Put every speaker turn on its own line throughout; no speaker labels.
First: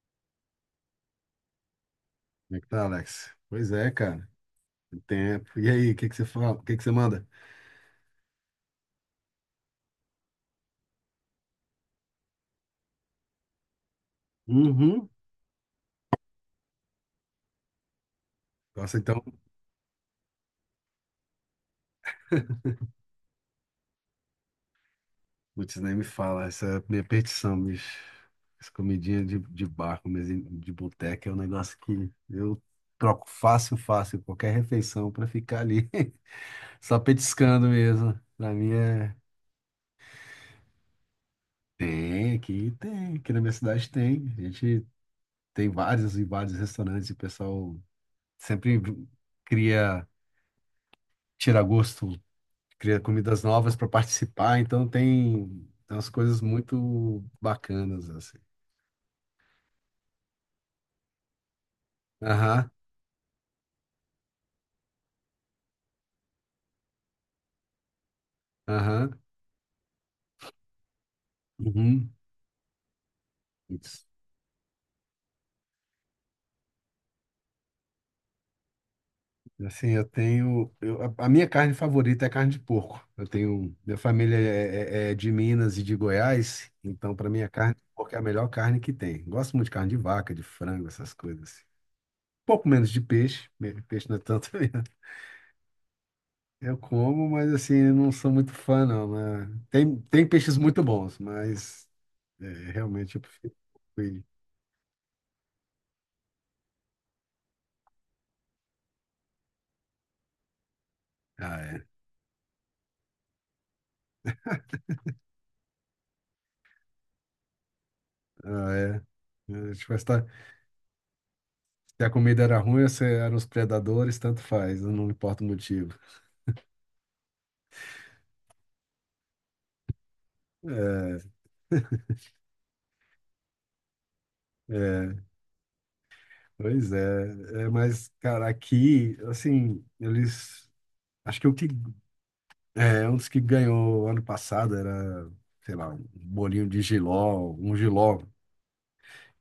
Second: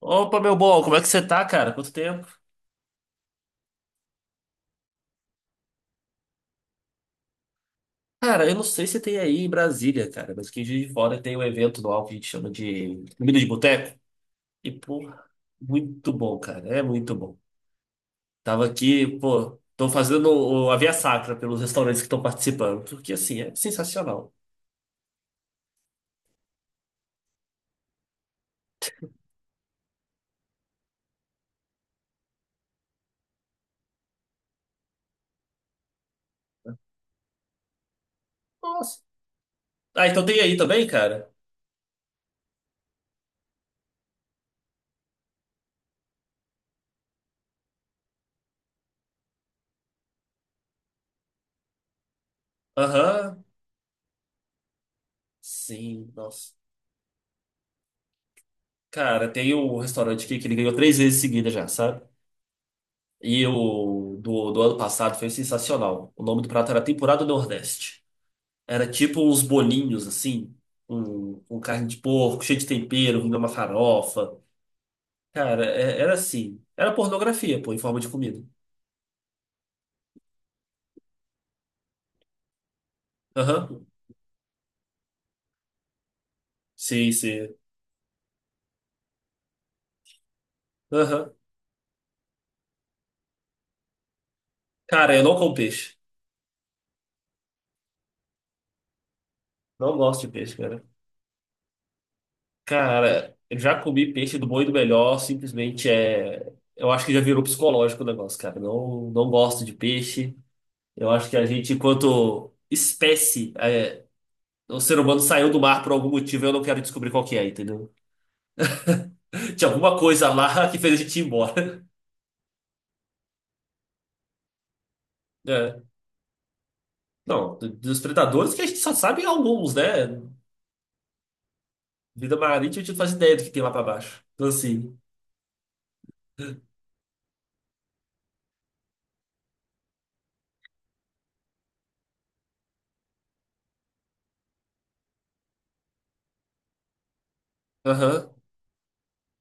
Opa, meu bom, como é que você tá, cara? Quanto tempo?
Como é que tá, Alex? Pois é, cara. Tem tempo. E aí, o que você fala? O que você manda?
Cara, eu não sei se tem aí em Brasília, cara, mas aqui em Juiz de Fora tem um evento anual que a gente chama de Comida de Boteco. E, pô,
Uhum.
muito bom, cara, é muito bom. Tava
Nossa,
aqui,
então,
pô, tô fazendo a via sacra pelos restaurantes que estão participando, porque, assim, é sensacional.
putz, nem me fala. Essa é a minha petição, bicho. Essa comidinha de bar, comezinho de boteca é um negócio que eu troco fácil, fácil, qualquer refeição pra ficar ali, só petiscando mesmo. Pra mim
Nossa.
é.
Ah, então tem aí também, cara?
Tem, aqui na minha cidade tem. A gente tem vários e vários restaurantes e o pessoal sempre cria tira gosto cria comidas
Aham,
novas para participar, então tem, tem umas
sim,
coisas
nossa.
muito bacanas, assim.
Cara, tem um restaurante aqui que ele ganhou três vezes seguida já, sabe?
Aham,
E o do ano passado foi sensacional. O nome do prato era Tempurá do Nordeste. Era
aham,
tipo uns bolinhos, assim, com carne de
uhum.
porco, cheio de tempero, vindo uma
Isso.
farofa. Cara, era assim. Era pornografia, pô, em forma de comida.
Assim, eu tenho. A minha carne favorita é carne de porco. Eu tenho.
Aham.
Minha família é de Minas e de Goiás,
Sim,
então para mim a
sim.
carne de porco é a melhor carne que tem. Gosto muito de carne de vaca, de frango, essas
Aham.
coisas, assim. Um pouco menos de peixe, peixe não é tanto.
Cara, eu não como peixe.
Eu como, mas assim, eu não sou muito fã, não. Né?
Não
Tem,
gosto
tem
de peixe,
peixes muito
cara.
bons, mas é, realmente eu
Cara,
prefiro
eu já comi
coelho.
peixe do bom e do melhor, simplesmente é. Eu acho que já virou psicológico o negócio, cara. Não, não gosto de peixe. Eu acho que a
Ah,
gente,
é.
enquanto espécie, é, o ser humano saiu do mar por algum motivo, eu não quero descobrir qual que é, entendeu?
Ah, é.
Tinha
É. Tipo,
alguma coisa lá que fez a gente ir embora.
se a comida era ruim, ou se eram os predadores, tanto faz, não importa o
É.
motivo.
Não, dos predadores que a gente só sabe alguns, né?
É,
Vida marítima, a gente não faz ideia do que tem lá pra baixo. Então, assim,
é, pois é, é, mas, cara, aqui, assim, eles. Acho que o que. É, um dos que ganhou ano passado era, sei lá, um bolinho de jiló, um jiló,
aham,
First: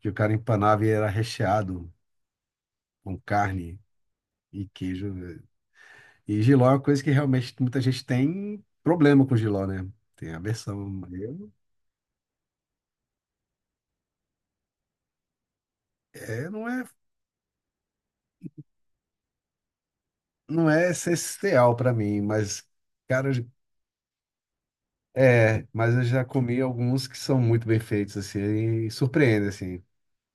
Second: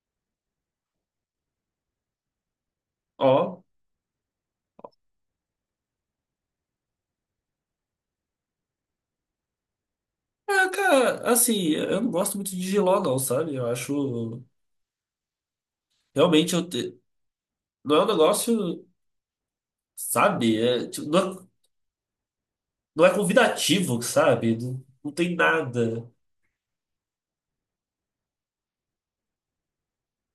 que o cara empanava e era recheado com
ó.
carne e queijo. E giló é uma coisa que realmente muita gente tem problema com giló, né? Tem
Ah,
aversão.
cara,
Eu,
assim, eu não gosto muito de Giló, não, sabe? Eu acho.
é,
Realmente,
não é,
não é um negócio, sabe?
não
É,
é
tipo, não é,
essencial para mim, mas,
não é
cara,
convidativo, sabe? Não, não tem
é, mas eu
nada.
já comi alguns que são muito bem feitos, assim, e surpreende, assim.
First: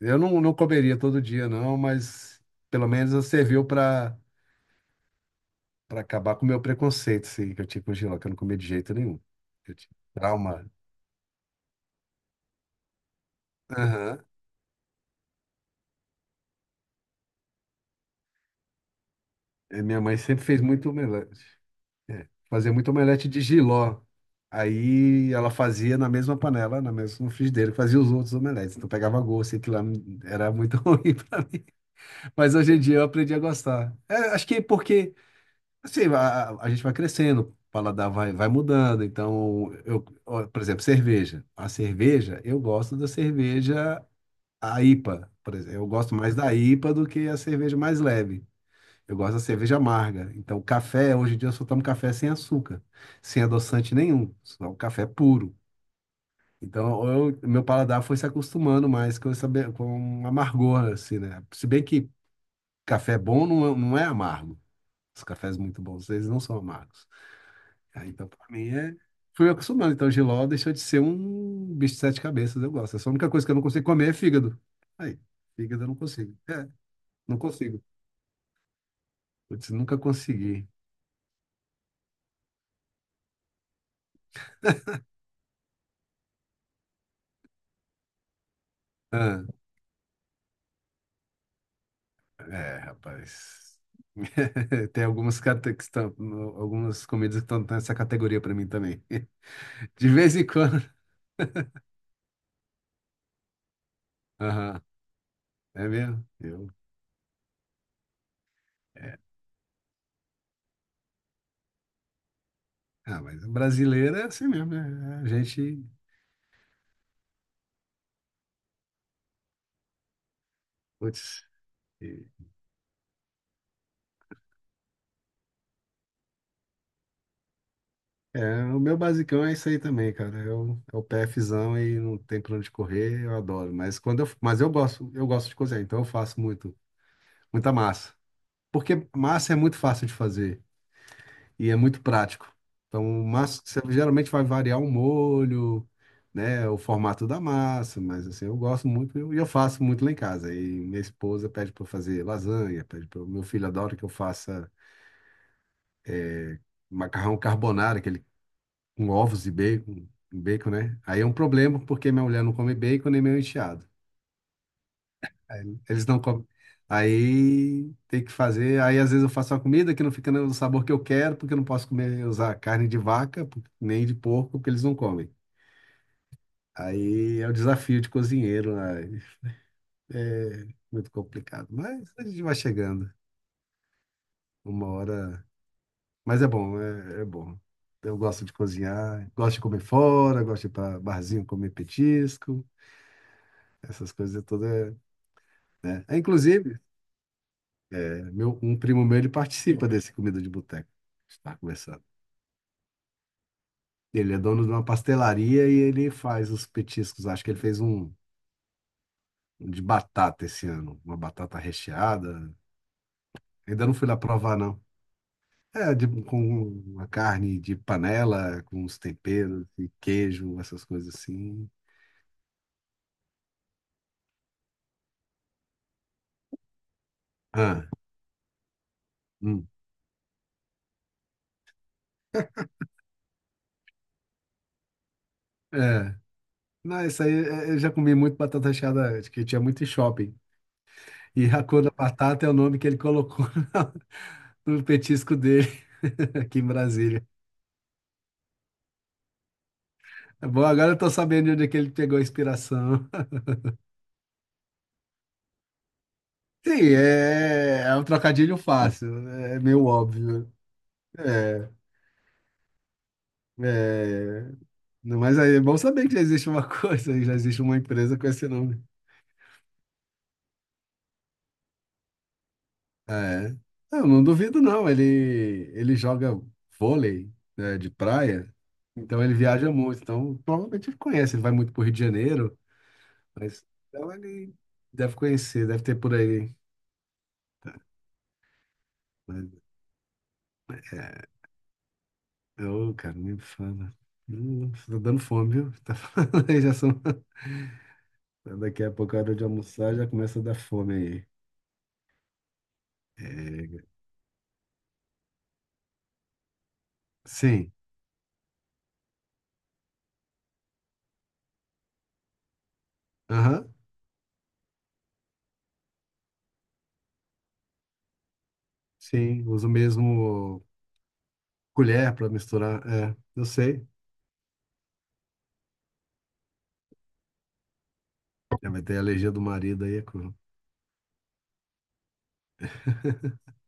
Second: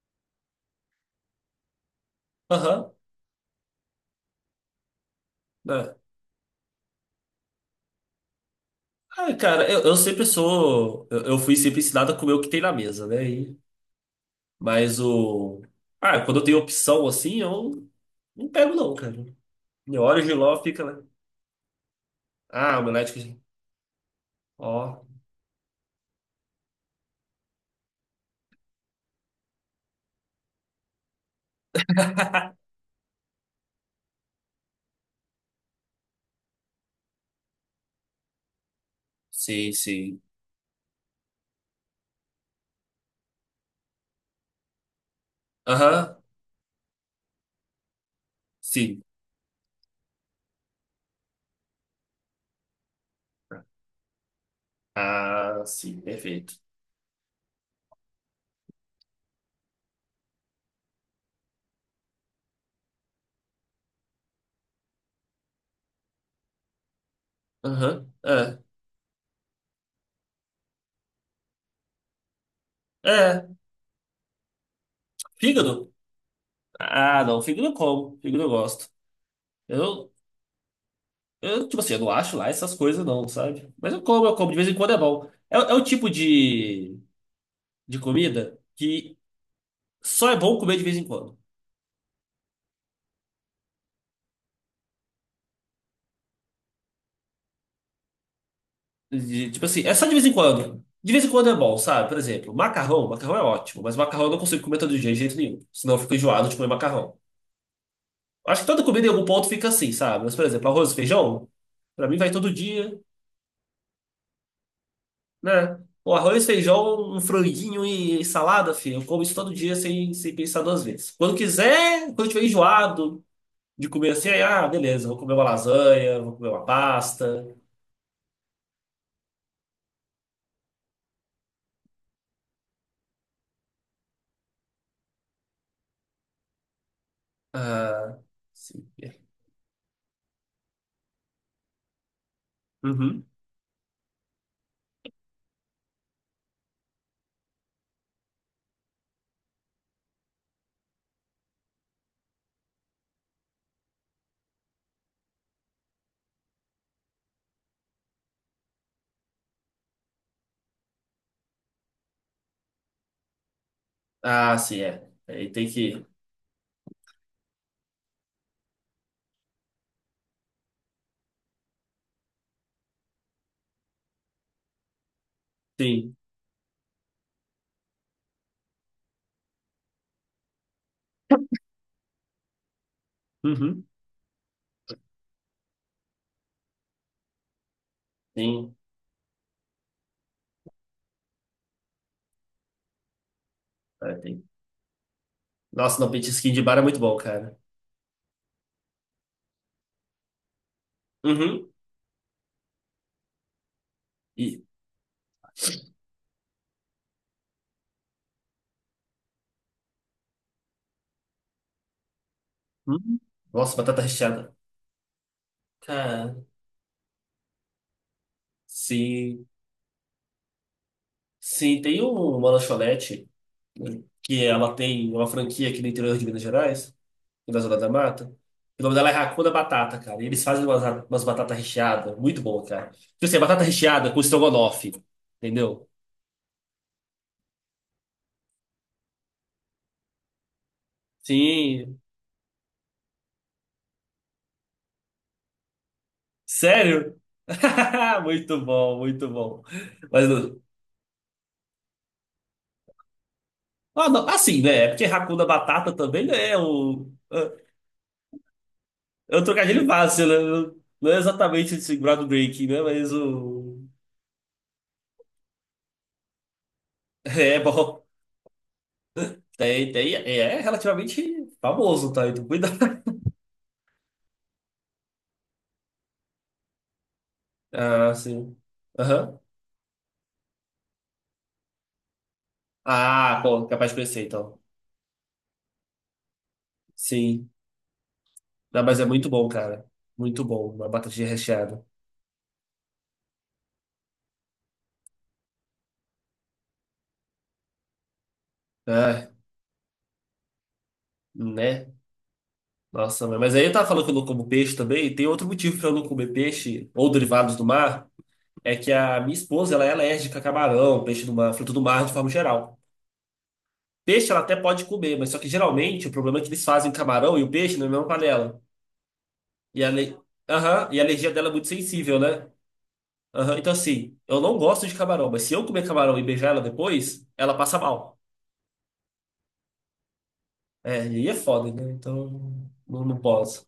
Eu não, não comeria todo dia, não, mas pelo
Aham,
menos serviu para
né?
para acabar com o meu preconceito, assim, que eu tinha com giló, que eu não comia de jeito nenhum.
Ah, cara,
Eu
eu,
tinha
eu sempre
trauma.
sou. Eu fui sempre ensinado a comer o que tem na mesa, né? E-
Aham.
mas o. Ah, quando eu tenho opção assim, eu não pego, não, cara.
E minha
Eu
mãe
olho o
sempre fez
giló, fica
muito
lá.
omelete. É, fazia
Ah,
muito
omelete.
omelete de jiló.
Ó.
Aí ela fazia na mesma panela, na mesma no frigideira, fazia os outros omeletes. Então pegava gosto, e aquilo lá era muito ruim para mim. Mas hoje em dia eu aprendi a gostar. É, acho que porque assim, a gente vai crescendo, o paladar vai mudando. Então,
Sim,
eu,
sim.
ó, por exemplo, cerveja. A cerveja, eu gosto da cerveja a IPA, por exemplo. Eu gosto
Aham,
mais da IPA do que a cerveja mais leve.
sim.
Eu gosto da cerveja amarga. Então, café, hoje em dia eu só tomo café sem açúcar, sem adoçante nenhum, só o café puro.
Ah, sim, perfeito.
Então, meu paladar foi se acostumando mais com essa, com amargor, assim, né? Se bem que café bom não, não é amargo. Os cafés muito bons, eles não são amargos. Ah,
Aham,
então, para
é.
mim, é… fui me acostumando. Então, jiló deixou de ser um bicho de sete cabeças, eu gosto. Essa é a única coisa
É,
que eu não consigo comer é fígado. Aí, fígado eu
fígado?
não consigo. É,
Ah,
não
não, fígado eu
consigo.
como, fígado eu gosto.
Putz, nunca
Eu,
consegui.
eu, tipo assim, eu não acho lá essas coisas não, sabe? Mas eu como, de vez em quando é bom. É, é o tipo de comida que só é bom comer de vez em quando.
É, rapaz. Tem algumas, que estão, algumas comidas que estão nessa categoria para mim também.
De- tipo assim, é só
De
de vez em
vez em quando.
quando. De vez em quando é bom, sabe? Por exemplo, macarrão. Macarrão é ótimo, mas macarrão eu não consigo comer
Aham,
todo dia de jeito nenhum.
é
Senão eu fico
mesmo?
enjoado de comer
Eu,
macarrão. Acho que toda comida em
é.
algum ponto fica assim, sabe? Mas, por exemplo, arroz e feijão, pra mim vai todo dia,
Ah, mas brasileiro é assim mesmo, né? A
né?
gente.
O arroz, feijão, um franguinho e salada, filho. Eu como isso todo dia sem pensar duas vezes. Quando
Putz.
quiser,
E-
quando eu tiver enjoado de comer assim, aí, ah, beleza, vou comer uma lasanha, vou comer uma pasta.
é, o meu basicão é isso aí também, cara. Eu, é o PFzão e não tem pra onde correr, eu adoro. Mas eu gosto de cozinhar, então eu faço muito, muita massa.
Ah, sim.
Porque massa é muito fácil de fazer e é muito prático. Então,
Uhum.
o máximo que você geralmente vai variar o molho, né, o formato da massa, mas assim, eu gosto muito e eu faço muito lá em casa. E minha esposa pede para eu fazer lasanha, pede para meu filho adora que eu faça macarrão carbonara, aquele com ovos e bacon, bacon, né? Aí é um problema porque minha mulher não come bacon nem meu enteado.
Ah, sim, é. Aí tem
Eles
que.
não comem. Aí tem que fazer. Aí às vezes eu faço uma comida que não fica no sabor que eu quero, porque eu não posso comer, usar carne de vaca, nem de porco, porque eles não comem.
Sim.
Aí é o desafio de cozinheiro, né? É muito complicado, mas a gente vai chegando.
Uhum.
Uma hora. Mas é bom, é, é bom. Eu gosto de
Sim.
cozinhar, gosto de comer fora, gosto de ir para barzinho comer petisco, essas
Ah, tem.
coisas todas,
Nossa,
né?
não,
É,
petisquinho de bar
inclusive,
é muito bom, cara.
é, meu, um primo meu, ele participa desse comida de boteco. A gente está
Uhum.
conversando. Ele é
E.
dono de uma pastelaria e ele faz os petiscos. Acho que ele fez um, um de batata esse ano, uma batata recheada.
Uhum. Nossa,
Ainda não
batata
fui lá
recheada.
provar, não. É, de,
Cara,
com uma carne de panela, com os
sim.
temperos e queijo, essas coisas assim.
Sim, tem uma lanchonete, né, que ela tem uma franquia aqui no interior de Minas Gerais, na Zona
Ah,
da Mata. O nome dela é Racuda
hum.
Batata, cara. E eles fazem umas, batatas recheadas. Muito bom, cara. Tipo assim, batata recheada com estrogonofe. Entendeu?
É. Não, isso aí é, eu já comi muito batata recheada antes, que tinha muito em shopping. E a cor da
Sim.
batata é o nome que ele colocou na- no petisco dele aqui em
Sério?
Brasília.
Muito bom, muito bom. Mas,
É bom, agora eu tô sabendo de onde é que ele pegou a inspiração.
ah, não, assim, né? É porque Hakuna Batata também não é
Sim,
o.
é, é um trocadilho fácil,
É um
é meio
trocadilho fácil, né?
óbvio.
Não é
É,
exatamente esse groundbreaking, né? Mas o.
é. Não, mas aí é bom saber que já existe uma coisa, já
É
existe uma
bom.
empresa com esse nome.
Tem, tem, é relativamente famoso, tá? Então, cuidado.
Ah, é. Eu não duvido, não. Ele joga vôlei, né, de
Ah,
praia,
sim.
então ele
Aham.
viaja muito. Então, provavelmente ele conhece. Ele vai muito para Rio de Janeiro,
Ah,
mas
pô, capaz de
então
conhecer,
ele
então.
deve conhecer, deve ter por aí.
Sim. Não, mas é muito
Mas,
bom, cara. Muito bom. Uma batatinha
é,
recheada.
ô, cara, nem fala. Tá dando fome, viu? Tá falando aí, já são… Daqui a pouco, a
Ah,
hora de almoçar, já começa a dar fome aí.
né? Nossa, mãe, mas aí eu tava
É,
falando que eu não como peixe também. Tem outro motivo pra eu não comer peixe ou derivados do
sim,
mar, é que a minha esposa ela é alérgica a camarão, peixe do mar, fruto do mar de forma geral.
aham,
Peixe ela até pode comer, mas só que geralmente o problema é que eles fazem camarão e o peixe na mesma panela.
sim, uso
E a, ale...
mesmo
Aham, e a alergia dela é muito
colher
sensível,
para
né?
misturar, é, eu
Aham, então
sei.
assim, eu não gosto de camarão, mas se eu comer camarão e beijar ela depois, ela passa mal.
É, vai ter a alergia do marido aí, é cru.
É, e aí é foda, né? Então não, não posso.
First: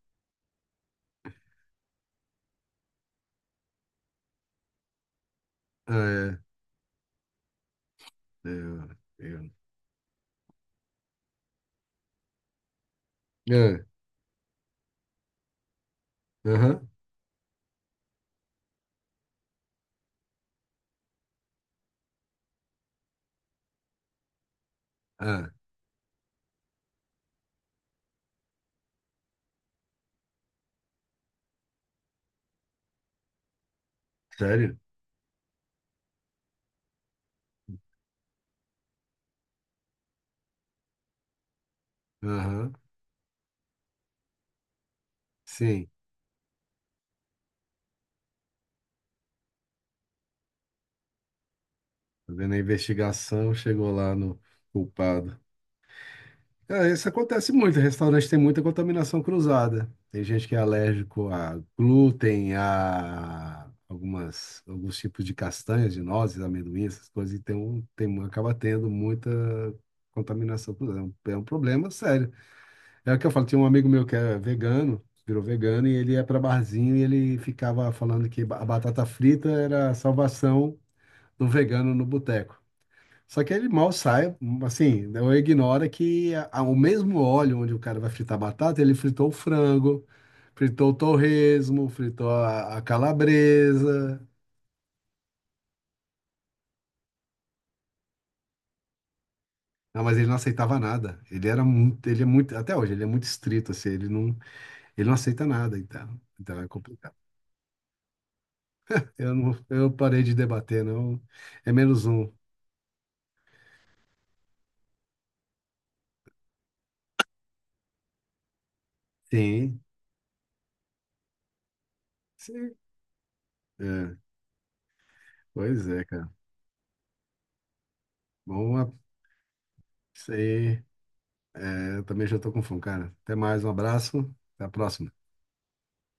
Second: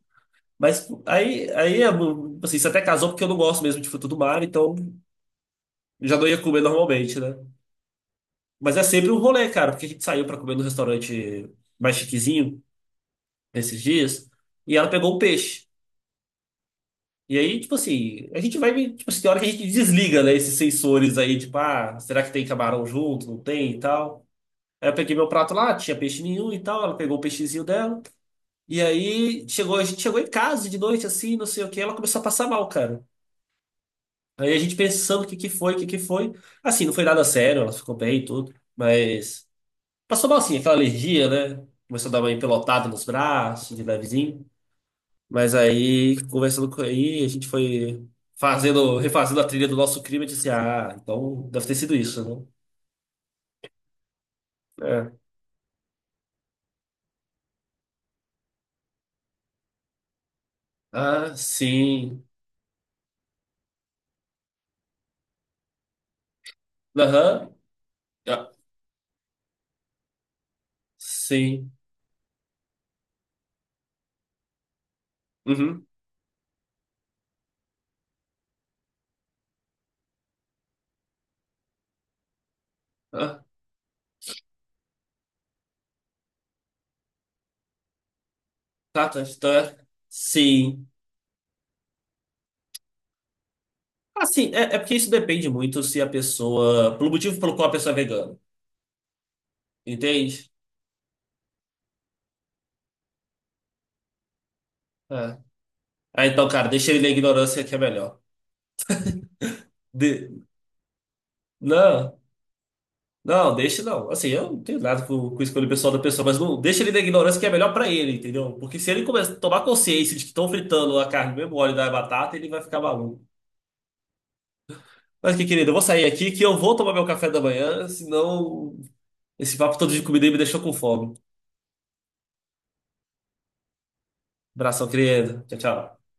Mas aí, é, tipo assim, você até casou porque eu não gosto mesmo de fruto do mar, então já não
Ah,
ia comer normalmente, né?
é,
Mas é sempre um rolê, cara, porque a gente saiu pra comer no restaurante mais chiquezinho
é, é.
esses
É,
dias e ela pegou um peixe.
aham,
E aí, tipo assim, a gente vai, tipo assim, tem hora que a gente desliga, né, esses sensores aí, tipo, ah, será que tem camarão junto? Não tem e tal. Aí eu peguei meu
ah,
prato lá, tinha peixe nenhum e tal, ela pegou o peixezinho dela. E aí chegou, a gente chegou em casa de noite assim, não sei o que, ela começou a passar mal, cara. Aí a gente
sério?
pensando o que que foi, o que que foi. Assim, não foi nada sério, ela ficou bem e tudo, mas passou mal sim, aquela alergia, né? Começou a dar uma
Aham,
empelotada nos braços, de levezinho. Mas
sim.
aí, conversando com aí, a gente foi fazendo, refazendo a trilha do nosso crime e disse, ah, então deve ter sido isso, né?
Fazendo a investigação, chegou lá no
É.
culpado. É, isso acontece muito, restaurante tem muita contaminação cruzada. Tem gente que é alérgico
Ah,
a
sim.
glúten, a algumas, alguns tipos de castanhas, de nozes, amendoim, essas coisas, e
Aham.
tem, um-
Ah,
acaba tendo muita contaminação cruzada. É um
sim.
problema sério. É o que eu falo, tinha um amigo meu que é vegano, virou
Uhum.
vegano, e ele ia para barzinho e ele ficava falando que a batata frita era a salvação do vegano no boteco. Só
Ah,
que ele mal sai, assim, ou ignora que o mesmo óleo onde o cara vai fritar a batata, ele
tá, tá,
fritou o
tá, tá.
frango,
Sim.
fritou o torresmo, fritou a calabresa.
Assim, é, é porque isso depende muito se a pessoa. Pelo motivo pelo qual a pessoa é vegana.
Não, mas ele não
Entende?
aceitava nada. Ele era muito, ele é muito, até hoje, ele é muito estrito, assim, ele não
É.
aceita nada, então.
Ah, então,
Então
cara,
é
deixa ele na
complicado.
ignorância que é melhor.
Eu parei
De...
de debater, não. É menos
Não.
um.
Não, deixa não. Assim, eu não tenho nada com, com a escolha pessoal da pessoa, mas não deixa ele na ignorância que é melhor pra ele, entendeu? Porque se ele começar a tomar
Sim.
consciência de que estão fritando a carne no mesmo óleo da batata, ele vai
Sim.
ficar maluco.
É,
Mas que querido, eu vou
pois é,
sair
cara.
aqui que eu vou tomar meu café da manhã, senão
Bom,
esse papo todo de comida
isso
aí me deixou com
aí.
fome.
É, eu também já tô com fome, cara. Até mais, um abraço. Até a
Abração,
próxima.
querido. Tchau, tchau.